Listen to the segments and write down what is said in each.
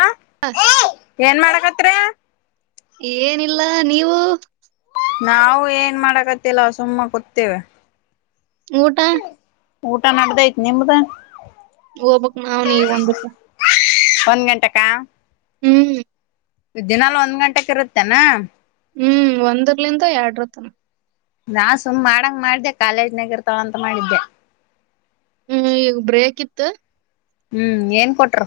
ಹಾ ಹಾ ಏನ್ ಮಾಡಕತ್ರ ಏನಿಲ್ಲ ನೀವು ನಾವು ಏನ್ ಮಾಡಕತ್ತಲ್ಲ ಸುಮ್ಮ ಕತ್ತೇವೆ ಊಟ ಊಟ ನಡ್ದಐ್ತ್ ನಿಮ್ದ ಹೋಗಬಕ್ ನಾವ್ ನೀಗ ಒಂದುಸ ಒಂದ್ ಗಂಟಕ್ಕ ಹ್ಮ್ ದಿನಲ್ ಒಂದ್ ಗಂಟೆಕ್ ಇರುತ್ತೇನಾ ಹ್ಮ್ ಒಂದರ್ಲಿಂದ ಎರಡರ ತನ ನಾನ್ ಸುಮ್ ಮಾಡಂಗ ಮಾಡ್ದೆ ಕಾಲೇಜನಗ ಇರ್ತಾವ ಅಂತ ಮಾಡಿದ್ದೆ. ಹ್ಮ್ ಈಗ ಬ್ರೇಕ ಇತ್ತು. ಹ್ಮ್ ಏನ್ ಕೊಟ್ರು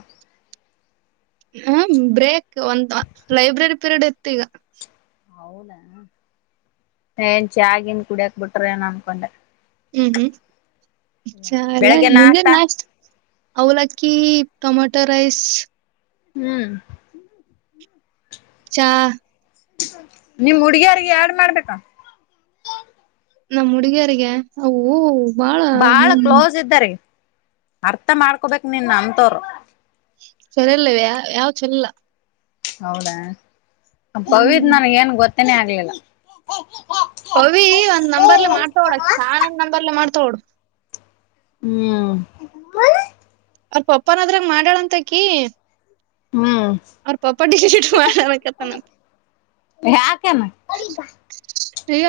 ಹ್ಮ ಬ್ರೇಕ್ ಒಂದು ಲೈಬ್ರರಿ ಪೀರಿಯಡ್ ಇತ್ತು ಈಗ. ಹೌದ ಏನ್ ಚ ಆಗಿನ್ ಕುಡಿಯಕ್ ಬಿಟ್ರ ಏನ ಅನ್ಕೊಂಡೆ. ಹ್ಮ್ ಹ್ಮ್ ಇ ಚಾ ಎಲ್ಲ ನಿಂಗೇನ್ ನಾಷ್ಟ ಅವಲಕ್ಕಿ. Tomato rice. ಹ್ಮ್ ಚಾ ನಿಮ್ ಹುಡ್ಗಿಯರಿಗೆ ಯಡ್ ಮಾಡ್ಬೇಕಾ. ನಮ್ಮ್ ಹುಡುಗಿಯರಿಗೆ ಅವು. ಬಾಳ ಕ್ಲೋಸ್ ಇದ್ದಾರೆ ಅರ್ಥ ಮಾಡ್ಕೊಬೇಕಕ್ ನಿನ್ ಅಂತವರು ಸರಿಲ್ಲ ಇವ್ ಯಾ ಯಾವ್ ಚೆಲ್ಲ. ಹೌದಾ ಪವಿದ್ ಹ್ಮ್ ನನ್ಗೆ ಏನ್ ಗೊ ತನ್ನೆ ಆಗ್ಲಿಲ್ಲ. ಪವಿ ಒಂದ್ ನಂಬರ್ಲೆ ಮಾಡ್ತಾವ್ಳೆ ಸಹಾನನ್ ನಂಬರ್ಲ್ಲ ಮಾಡ್ ತ್ತೋಡ್ ಹ್ಮ್ ಅವ್ರ ಪಪ್ಪಾನದ್ರಾಗ ಮಾಡಾಳಂತಕಿ. ಹ್ಮ್ ಅವ್ರ ಪಪ್ಪ ಡಿಲೀಟ್ ಮಾಡಣಕತ್ತನಂತ ಯಾಕನ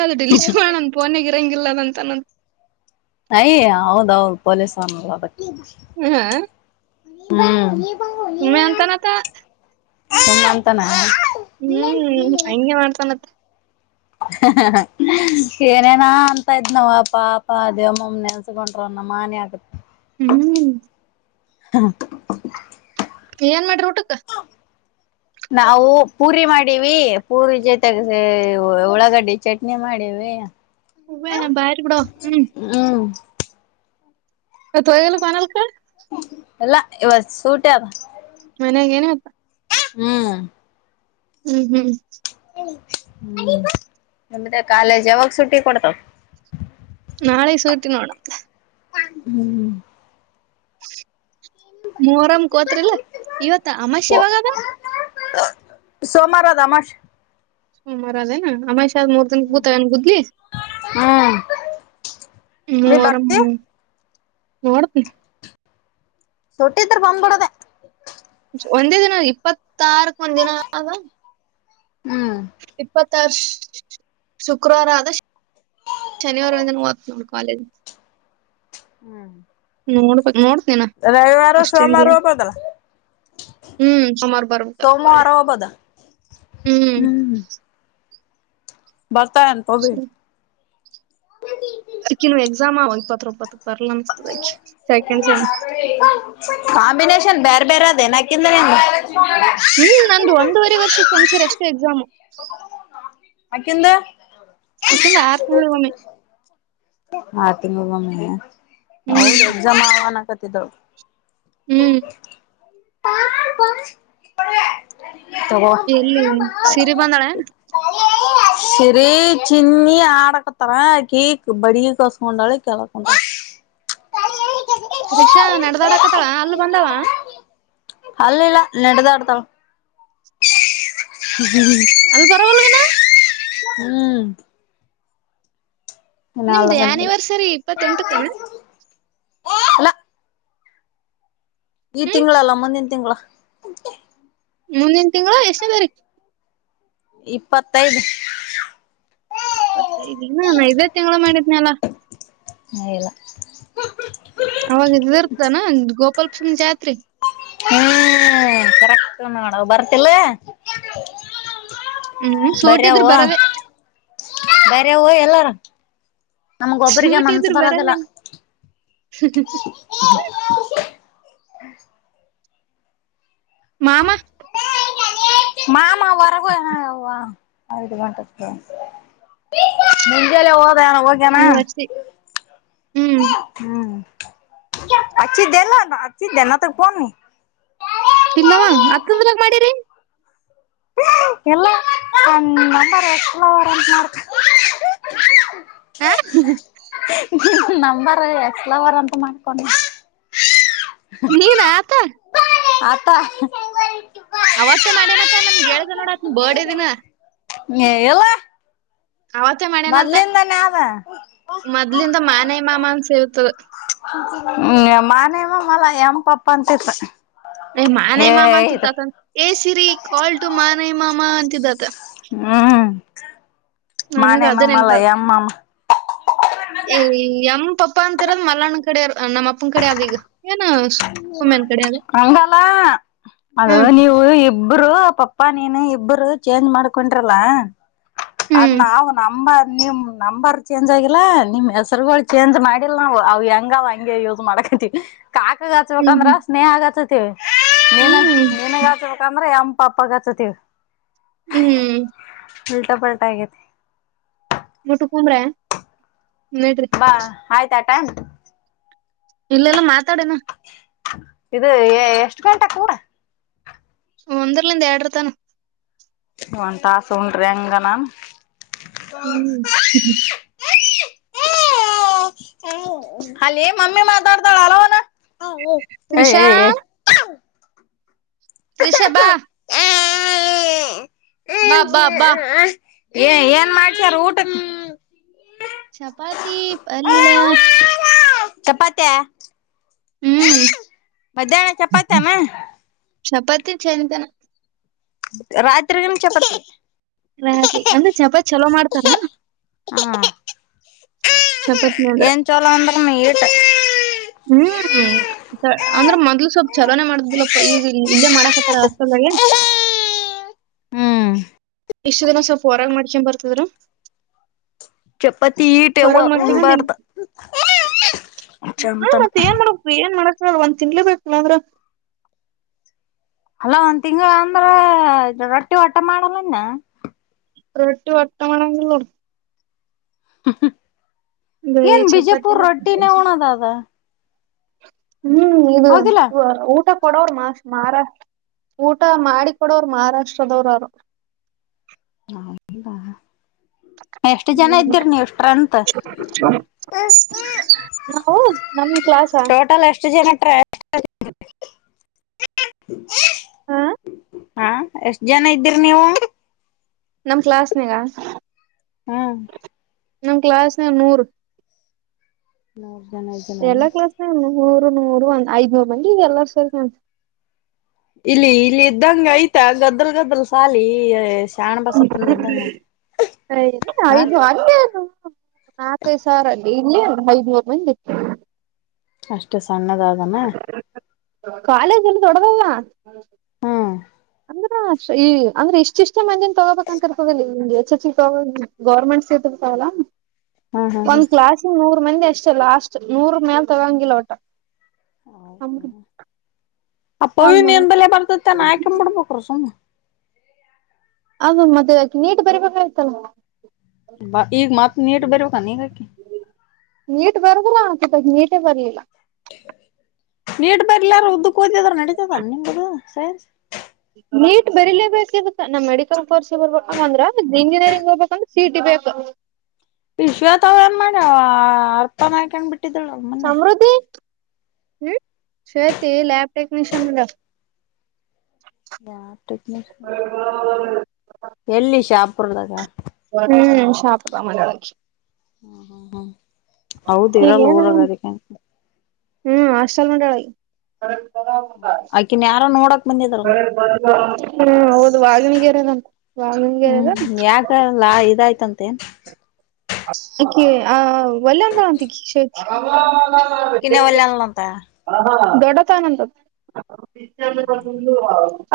ಅದು ಡಿಲೀಟ್ ಮಾಡ ನನ್ ಫೋನಗ್ ಇರಂಗಿಲ್ಲದಂತ. ತನ ತಾಯಿ ಹೌದೌದು ಪೊಲಿಸ್ [unintelligible] ಹ್ಮ್ ಹ್ಮ್ ಸುಮ್ ಅಂತಾನ. ಹ್ಮ್ ಹಂಗೆ ಮಾಡ್ತಾನತ. ಹ ಹ ಹ ಏನೇನಾ ಅಂತ ಇದ್ ನವ್ವ ಅಪ ದೇವಮ್ಮಮ್ಮ ನೆನ್ಸಕೊಂಡ್ರ ನಮ್ಮನೆ ಆಗತ್ ಹ್ಮ್ ಹ ಏನ್ ಮಾಡ್ರಿ ಊಟಕ್ಕ. ನಾವು ಪೂರಿ ಮಾಡೀವಿ ಪೂರಿ ಜೊತೆಗೆ ಉಳ್ಳಾಗಡ್ಡೆ ಚಟ್ನಿ ಮಾಡಿವಿ. ಹ ಬಾರಿ ಬಿಡವ್ವ ಹ್ಮ್ ಹ್ಮ್ ಇವತ್ತ್ ಹೋಯಿಲ್ಲ ಬಾನಲ್ಕ. ಎಲ್ಲ ಇವ ಸೂಟ ಮನ್ಯಾಗ ಏನ ಆಕ್ ಹ್ಮ್ ಹ್ಮ್ ಹ್ಮ್ ಹ್ಮ ನಿಮ್ದೆ ಕಾಲೇಜ್ ಯಾವಾಗ ಸುಟ್ಟಿ ಕೊಡ್ತಾವ. ನಾಳೆ ಸೂಟಿ ನೋಡಕ್ಕ. ಹ್ಮ್ ಹ ಮರಮ ಕೋತ್ರಿಿಲ್ಲ ಇವತ್ತ ಅಮಾಶೆ ಯಾವಾಗದ ಸೋಮಾರ ತಮಾಷ ಹ ಮರ ಅದ ಅಮ ಸ ಮದ ಗೂತಗಾನ ಬುದ್ಲಿ ಹ್ಮ್ ನೀ ಮೂರ ಬರ್ತಿ ನೋಡ್ತಿ ಸುಟ್ಟತ್ರ ಬಂದ್ಬಿಡೋದೆ ಒಂದೇ ದಿನ ಇಪ್ಪತ್ತಾರಕ್ ಒಂದ್ ದಿನ ಆ ಹ್ಮ್ ಇಪ್ಪತ್ ತರ್ ಶುಕ್ರವಾರ ಆದ ಶನಿವಾರಿಂದ ವರ್ಕ್ ಮಾಡ ಕಾಲೇಜ್ ಹ್ಮ್ ಮೋ ಮೋ ರವಿಿವಾರ ಸೋಮವಾರ ಬದಾ ಹ್ಮ್ ಸೋಮಾರ ಬರ್ಬೇಕತ್ ಒಳ್ಳೆ ಸೋಮವಾರ ಬದಾ ಹ್ಮ್ ಬರ್ತಾ ಹನು ಪವಿ ಹ ಅಕ್ಕಿನು ಎಕ್ಸಾಮ ಒಂದ್ ಪತ್ರೊಪ್ಪತ್ತು [unintelligible] ಕಾಂಬಿನೇಷನ್ ಬ್ಯಾ ಬೇರೆ ಅದೇ ನಾಕಂದ್ರೇನು ಹ್ಮ್ ನಂದ್ ಒಂದೂವರೆ ವರ್ಷಕ್ ಒಂದ್ಸರಿ ಅಷ್ಟೇ ಎಕ್ಸಾಮು. ಅಕಿಂದು ಅಕಿಂದ ಆರ್ ತಿಂಗಳಿಗೊಮ್ಮೆ. ಆರ್ ತಿಂಗಳ್ ಗೊಮ್ಮೆ ಹೌದ್ ಹ್ಮ್ ಎಕ್ಸಾಮ್ ಅವ್ ಅನ್ನಕ್ಕತ್ ತಿದ್ಳು ಹ್ಮ್ [unintelligible] ಪ ಪಾರೆ ಎಲ್ಲಿ ಸಿರೆ ಬಂದಾಳೆ ಸರಿ ಚಿನ್ನಿ ಆಡಕತರ ಕೇಕ್ ಬಡಗಿ ತಾಗುಸ್ಕೊಂಡಾಳೆ ಕೆಳಕೊಂತಾಳ್. ತ್ರಿಷಾ ನಡದಾಡ ಕತಳ ಅಲ್ಲ ಬಂದಾವ ಹಲ್ಲಿಲ್ಲ ನೆಡದಾಡ್ತಾಳ. ಅಲ್ ಬರೋವಲ್ಇನ್ನ ಹ್ಮ್ ಇನ್ನ ಅಲ್ಲ ನಿಮ್ದು ಬಂದಿಲ್ಲ ಆನಿವರ್ಸರಿ ಇಪ್ಪತ್ತೆಂಟಕನ ಇಲಾ ಈ ಹ್ಮ್ ತಿಂಗಳಲ್ಲ ಮುಂದಿನ ತಿಂಗಳ ಮುಂದಿನ ತಿಂಗಳು ಎಷ್ಟನೇ ತಾರೀಕ್ ಇಪ್ಪತ್ತೈದ ಇಪ್ಪತ್ತೈದೇನ ಇನ್ನ ನ ಇದೇ ತಿಂಗಳ ಮಾಡಿದ್ನಲ್ಲ. ಹೇ ಇಲ್ಲಾ ಅವಾಗ ಇದ ಇರ್ತಾನ ಗೋಪಾಲಸ್ವಮಿ ಜಾತ್ರಿ ಹ್ಮ್ ಕರೆಕ್ಟ್ ನೋಡವ ಬರ್ತಿಲ್ಲ ಹ್ಮ್ ಸೂಟಿದ್ರು ಬರೊದೇ ಎ ವೊ ಎಲ್ಲಾರ ನಮ್ಗೊಬ್ಬ್ರಿಗೆ ಮನ್ಸ್ ಬರೋದಿಲ್ಲ. ಹಹಹ್ ಮಾಮ [unintelligible] [unintelligible] ಮುಂಜೆಲ್ಲೆ ಹೋಗ ಹೋಗ್ಯನಾ ನೀವ್ ಅಷ್ಟೇ ಹ್ಮ್ ಹ್ಮ್ ಅಚಿದೇಲ್ಲ ಅಚ ದೆನ ಅದಕ್ಕ ಫೋನ್ ಇಲ್ಲವಾ ಹತ್ತೊಂದ್ರಾಗ ಮಾಡಿರಿ ಎಲ್ಲ ಒನ್ ನಂಬರ್ ಎಕ್ಸ್ಟ್ರಾ ಅವರ್ ಅಂತ ಮಾಡ್ ಆ [inaudible] [unintelligible] ನಂಬರ ಎಕ್ಸ್ ಲವರ್ ಅಂತ ಮಾಡ್ತಾನ್ ನೀನ್ ಆತ ಆತ ಅವತ್ತೇ ಮಾಡ್ಯನತ್ತ ನನ್ಗೆ ಹೇಳ್ದ ನೋಡ ಅತ್ ಬರ್ಡ ದಿನ ಹ್ಮ ಎವ್ವಾ ಅವತ್ತೇ ಮಾಡಾನಂತ ಮೊದ್ಲಿಂದ ಮಾನೆಯ ಮಾಮ ಸೇವ್ ಇತ್ತದು ಹ್ಮ್ ಮಾನೆವ ಮಲ್ಲ ಎಮ ಪಪ ಅಂತಿಂತ ಏ ಮಾನೆ ಮಾಮ ಅಂತಿತ್ತು ಏ ಸಿರಿ ಕಾಲ್ಟು ಮಾನೆ ಮಾಮ ಮ್ಮಾ ಅಂತಿದ ಅತ್ತ ಹ್ಮ್ ನನಗ ಮಾನೆೇ ಅದ ಮಾಮ ನೆನಪ ಅಲ್ಲಾ ಎಮ್ ಮಾಮಾ ಏ ಎಮ್ ಪಪ್ಪ ಅಂತಿರದ್ ಮಲ್ಲಾಣ್ಣ ಕಡೆ ನಮ್ಮ ಅಪ್ಪನ ಕಡೆ ಅದೀಗ ಹಂಗೆಲ್ಲಾ ಅದು ಹ್ಮ್ ನೀವು ಇಬ್ಬರು ಪಪ್ಪಾ ನೀನು ಇಬ್ಬರು ಚೇಂಜ್ ಮಾಡ್ಕೊಂಡ್ರಲ್ಲಾ ಅದ್ ಹ್ಮ್ ನಾವು ನಮ್ಮ ನಿಮ್ ನಂಬರ್ ಚೇಂಜ್ ಆಗಿಲ್ಲಾ ನಿಮ್ ಹೆಸರಗಳು ಚೇಂಜ್ ಮಾಡಿಲ್ ನಾವು ಅವ್ ಹೆಂಗ ಅವ್ ಹಂಗೆ ಯೂಸ್ ಮಾಡಕತಿವಿ. ಕಾಕ ಹ್ಮ್ ಹಚ್ಬೇಕಂದ್ರ ಹ್ಮ್ ಸ್ನೇಹಗ ಹಚ್ಚ ತ್ತೆ ನೀನು ನೀನ್ಗ ಹಾಚ್ಬೇಕಂದ್ರೆ [unintelligible] ಪಾಪಾಗಚತತಿ ಹ್ಮ್ [unintelligible] [unintelligible] [unintelligible] ಬಾ ಆಯಿತ್ ಆಯಿತ್ ಬಾ ಇಲ್ಲೆಲ್ಲಾ ಮಾತಾಡೋನಾ ಇದು ಎಷ್ಟು ಗಂಟೆ ಕೂಡ ಒಂದರ್ಲಿಂದ ಎರಡಿರ್ ತಾನ ಒನ್ ತಾಸ ಉಂಡ್ರಿ ಹಂಗ್ನ ಹ್ಮ್ [unintelligible] ಮಾತಾಡ್ತಾಳೆ ಹಲೋ ಅನ್ನು ತ್ರಿಷಾ. ತ್ರಿಷ ಬಾ ಬಾ ಬಾ ಬಾ ಏ ಏನ್ ಮಾಡ್ಸಾರ ಊಟಕ್ಕೆ. ಚಪಾತಿ ಪಲ್ಯ. ಚಪ್ಪಾತಿಯ ಹ್ಮ್ ಬಧಾನ ಚಪಾತಿ ಏನ್ ಚಪಾತಿ ಚೆಂತನ ರಾತ್ರಿನು ಚಪಾತಿ. [unintelligible] ಚಪಾತ್ ಚಲೋ ಮಾಡ್ತಾರ ಹಾಂ ಚಪಾತಿ ಅಂದ್ರೆ [unintelligible] ಹ್ಮ್ ಅಂದ್ರೆ ಮೊದ್ಲು ಸ್ವಲ್ಪ್ ಚಲೋನೆ ಮಾಡದಿಲ್ಲಪ್ಪ ಈಗ ಇದೇ ಮಾಡಕತ್ತಾರ ಹಾಸ್ಟೆಲ್ನಲಿ ಹಾಂ ಇಷ್ಟು ದಿನ ಸ್ವಲ್ಪ ಹೊರಾಗ ಮಾಡ್ಕೊಂಡು ಬರ್ತಿದ್ರು. ಚಪಾತಿ ಹೀಟ್ಯಾವ ಹೊರಗ್ ಮಾಡ್ಕೊಂಡ್ ಬಂದ್ ಉಣಬಾರ್ದ ಚಂತನ ಹ್ಮ್ ಒಂದ್ ತಿಂಗ್ಳು [unintelligible] ಅಲ ಒಂದ್ ತಿಂಗಳು ಅಂದ್ರ ರೊಟ್ಟಿ ಆಟ ಮಾಡಲೆನ್ ರೊಟ್ಟಿ [unintelligible] ಹ ಹಾ ಬರೇ ಏನ್ ಬಿಜೆಪುರ್ ಚಪಾತಿನ ರೊಟ್ಟಿನ ಹಣದಾಗ. ಹ್ಮ್ ಇದು ಹೌದಿಲ್ಲ ಊಟ. ಕೊಡೋರು ಮಹ ಮಹಾರಾಷ್ಟ ಊಟ ಮಾಡಿ ಕೊಡೋರು ಮಹಾರಾಷ್ಟ್ರದವ್ರು ಎಷ್ಟು ಜನ ಹ್ಮ್ ಇದ್ದೀರಿ ನೀವು ಸ್ಟ್ರೆಂಗ್ತ್ ನಾವು ನಮ್ ಕ್ಲಾಸ್ ಟೋಟಲ್ ಎಷ್ಟ ಜನ ಟ್ರಾವೆಲ್ ಹಾ ಹಾ ಎಷ್ಟ ಜನ ಇದ್ದೀರಿ ನೀವು ನಮ ಕ್ಲಾಸ್ನಗ ಹ್ಮ ನಮ್ಮ ಕ್ಾಸ್ ನೂರು ನ ಎಲ್ಲಾ ಕ್ಲಾಸ್ ನೆಲೆ ಮೂರು ನೂರು ಒಂದ್ ಐದ್ನೂರು ಮಂದಿ ಈಗ ಎಲ್ಲಾರ ಸೇರ್ಂತೆ ಇಲ್ಲಿ ಇಲ್ಲಿ ಇದ್ದಂಗ ಆಯ್ತಾ ಗದ್ದಲ್ ಗದ್ದಲ್ ಸಾಲಿ ಶಾಣ ಬಸಪ್ಪಂದ ಇದ್ದಂಗ ಹ ಐದು ಅ ನಾಕೈದು ಸಾವಿರ ಅಲ್ಲಿ ಇಲ್ಲಿೇ ಒ ಐದನೂರು ಮಂದತ್ತು ಅಷ್ಟ ಸಣ್ಣದಾದಮ್ಮ ಕಾಲೇಜ್ ಎಲ್ಲ ದೊಡ್ಡಲ ಹ್ಮ್ ಅಂದ್ರ ಈ ಅಂದ್ರೆ ಇಷ್ಟ ಇಷ್ಟೇ ಮಂದಜನ್ ತಗೋಬೇಕಂತರ್ತದಿಲ್ಲಂಗ್ ಎಚ್ ಎಚ್ ತಗೋ ಗರ್ಮೆಂಟ್ ಸೇತರ್ತಲ್ಲ ಹ್ಮ್ ಹ್ಮ್ ಹ್ಮ್ ಒಂದ್ ಕ್ಲಾಸ್ ಇ ಮಂದಿ ಅಷ್ಟೇ ಲಾಸ್ಟ್ ನೂರು ಮೇಲ್ ತೊಗೋಂಗಿಲ್ಲ ವಟ್ಟ ಹೌದಾ ಅಪ್ಪವ ಕಾಲ್ ಮಾಡ ನೀನ್ ಬಲೆ ಬರ್ತತೆ ಅಾನಾ ಹಾಕೊಂಡಂಬ ಬಿಡ್ಬೇಕ್ರ ಸುಮ್ಮ್ ಆ ಮದ ನೀಟ್ ಬರಿಬೇಕ ಇತಲ್ಲ ಬ ಈಗ ಮತ್ ನೀಟ್ ಬರ್ಬೇಕ ನೀಗಾಕಿ ನೀಟ್ ಬರ್ದ್ರ ಆತದ ನೀಟೇ ಬರ್ಲಿಲ್ಲ ನೀಟ್ ಬರ್ಲಾರ ಉದ್ದಕ್ಕೆ ಓದಿದ್ರರು ನಡೀತದನ್ ನಿಮಗದು ಸರಿ ನೀಟ್ ಬರೀಲೇಬೇಕೇಕಿಗತ್ತ ನಮ್ ಮೆಡಿಕಲ್ ಕೋರ್ಸ್ ಬರ್ಬೇಕಂದ್ರ ಇಂಜಿನಿಯರಿಂಗ್ ಹೋಗಬೇಕಂದ್ರೆ ಸಿಟಿ ಬೇಕ ವಿಶ್ವಥ ಅವ್ ಏನ್ ಮಾಡ್ಯವ ಅರ್ಥನ ಆ್ಕೊಂಡ್ ಬಿಿಟ್ಟ ಕಟ್ಟಿದಳ ಮನ್ನೆ ಸಮೃದ್ಧಿ ಹ್ಮ್ ಶತಿ ಲಬಟೆಕ್ನಿಶಿಯನ್ ಮಡ ಯಾರ ಟೆಕ್ನಾಲಜಿ ಎಲ್ಲಿ ಶಾಪ್ ಪುರದಾಗ ಹ್ಮ್ ಶಹಾಪುರ ದಲ್ಲಿ ಮಾಡಲಾಗಿ ಹ್ಮ ಹ್ಮ ಹ್ಮ್ ಹೌದ್ ಈಗ ಇರಲ್ಲ ಏನು ಊರಗ ಅದಕ್ಕೆ ಹ್ಮ್ ಆಷ್ಟಲ್ ಮಂಡಳಿ ಆ್ಕಿನ್ ಯಾರ ನೋಡಕ್ ಬಂದಿದಾರಲ್ಲ [unintelligible] ಹ ಹೌದು ಈಗ ಏರ್ ಹ್ಮ್ ಯಾಾಗಲ್ಲಾ ಇದಾಯ್ತಂತ ತ್ತ ಆ ಒಳ್ಳಂದಂತ [unintelligible] ಕನ್ನೇ ವನಲ್ಲೊಂತ ದೊಡ್ಡತ್ ಆನಂದದ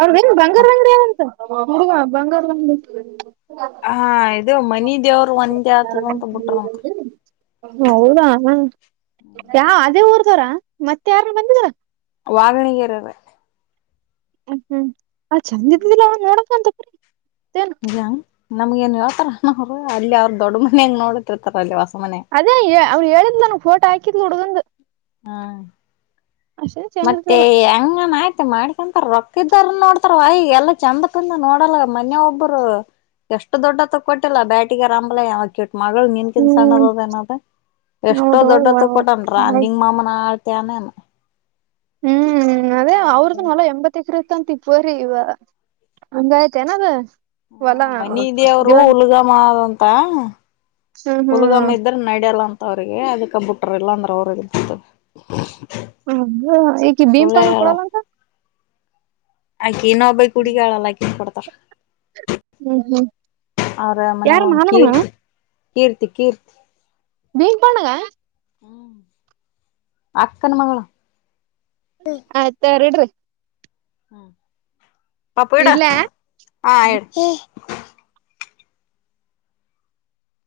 ಅವ್ರಂಗ ಬಂಗಾರ ಅಂಗಡಿ ಅದಾಂತ್ ಹುವ ಬಂಗಾರ ಹಾ ಇದು ಮನಿ ದೇವರು ಒಂದ ಹ [unintelligible] ಹೌದಾ ಯಾ ಅದೇ ಊರು ರ ಮತ್ತೆ ಯಾರು ಬಂದರ ವಾವಣಗೆರೆ್ರೇ ಹ್ಮ ಹ್ಮ್ ಆ ಚಂದ ಇದ್ಮಿಿಲ್ಲ ನೋಡ ಂತ ಯ ನಮ್ಗೇನ್ ಹೇಳತಾರ ಏನ್ ಅವರು ಅಲ್ಲಿ ಅವ್ರ ದೊಡ್ಡ ಮನೆಯಂಗ ನೋಡತಿರ್ತಾರ ಅಲ್ಲಿ ಮನೆ ಅದೇ ಅವ್ರು ಹೇಳಿದ್ ನನ್ಗೆ ಫೋಟೋ ಹಾಕಿದ ಹುಡುಗಂದು ಹ್ಮ ಚೇಂಜ್ ಮತ್ತೆ ಇರ್ಲಿಲ್ಲ ಹಂಗನ್ ಆಯ್ತ ಮಾಡ್ಕೊಂತ ರೊಕ್ಕ ಇದ್ದಾರನ ನೋಡ್ತಾರ ಅವ ಈಗ ಎಲ್ಲ ಚಂದ ಪಂದ ನೋಡಲ್ಲ ಮನ್ನೇ ಯ ಒಬ್ಬರು ಎಷ್ಟು ದೊಡ್ಡತಗ ಕೊಟ್ಟಿಲ್ಲ ಬ್ಯಾಟಿಗೆ ಆರಂಬಲ್ಲ ಯಾವ ಮಗಳು ನೀನ್ಕಿನ್ ಹ್ಮ್ ಸಣ್ಣದದಏನದ ಎಷ್ಟೋ ಹೌದ ದೊಡ್ಡತ್ತು ಕೊಟನ್ರ ನಿಂಗ ಮಾಮನ ಆ ಏನೇನ ಹ್ಮ್ ಅದೇ ಅವ್ರ್ದು ಹೊಲಾ ಎಂಬತ್ತ ಎಕರೆ ಅಂತ ಆಯ್ತು ಪೋರಿ ಇವಗ್ ಹಂಗಯ್ತೆನಇವಾಗ ಹ ಮನಿ ದೇವರು ಹುಲ್ಗಮ್ಮಂತ ಂತ ಹ್ಮ್ ಹ್ಮ್ ಹುಲ್ಗಮ್ಮ ಇದ್ರ ನಡ್ಯಲ್ಲ ಅಂತ ಅವ್ರಿಗೆ ಅದಕ್ ಕಂಪ್ಯೂಟರ್ ಎಲ್ಲ ಅಂದ್ರೆ ಅವರು ಎಲ್ಲ ಬರ್ತದ್ರ ಹೊಗ ಈಕಿ ದೀಪನು ಕೊಡಲ್ಲಂತ ಹಾಗೆ ಇನೊಬ್ಬಕ್ಕಿ ಹುಡಿಗಿಳಲ ಅಕಿ ಬರ್ ಹ್ಮ್ ಹ್ಮ್ ಯಾರ ಮನ್ಯಾಗ ಒಂದ್ ಮಾಲ ನಾ ಕೀರ್ತಿ ಕೀರ್ತಿ ಕೀರ್ತಿ ಬೀಮಪಣಂಗ ಹ್ಮ್ ಅಕ್ಕನ್ ಮಗಳು ಆಯ್ತಾರೀ ಇಡ್ರಿ ಹ್ಮ್ ಪಾಪು ಇಡ ಇಡ್ಲ ಹಾ ಇಡ್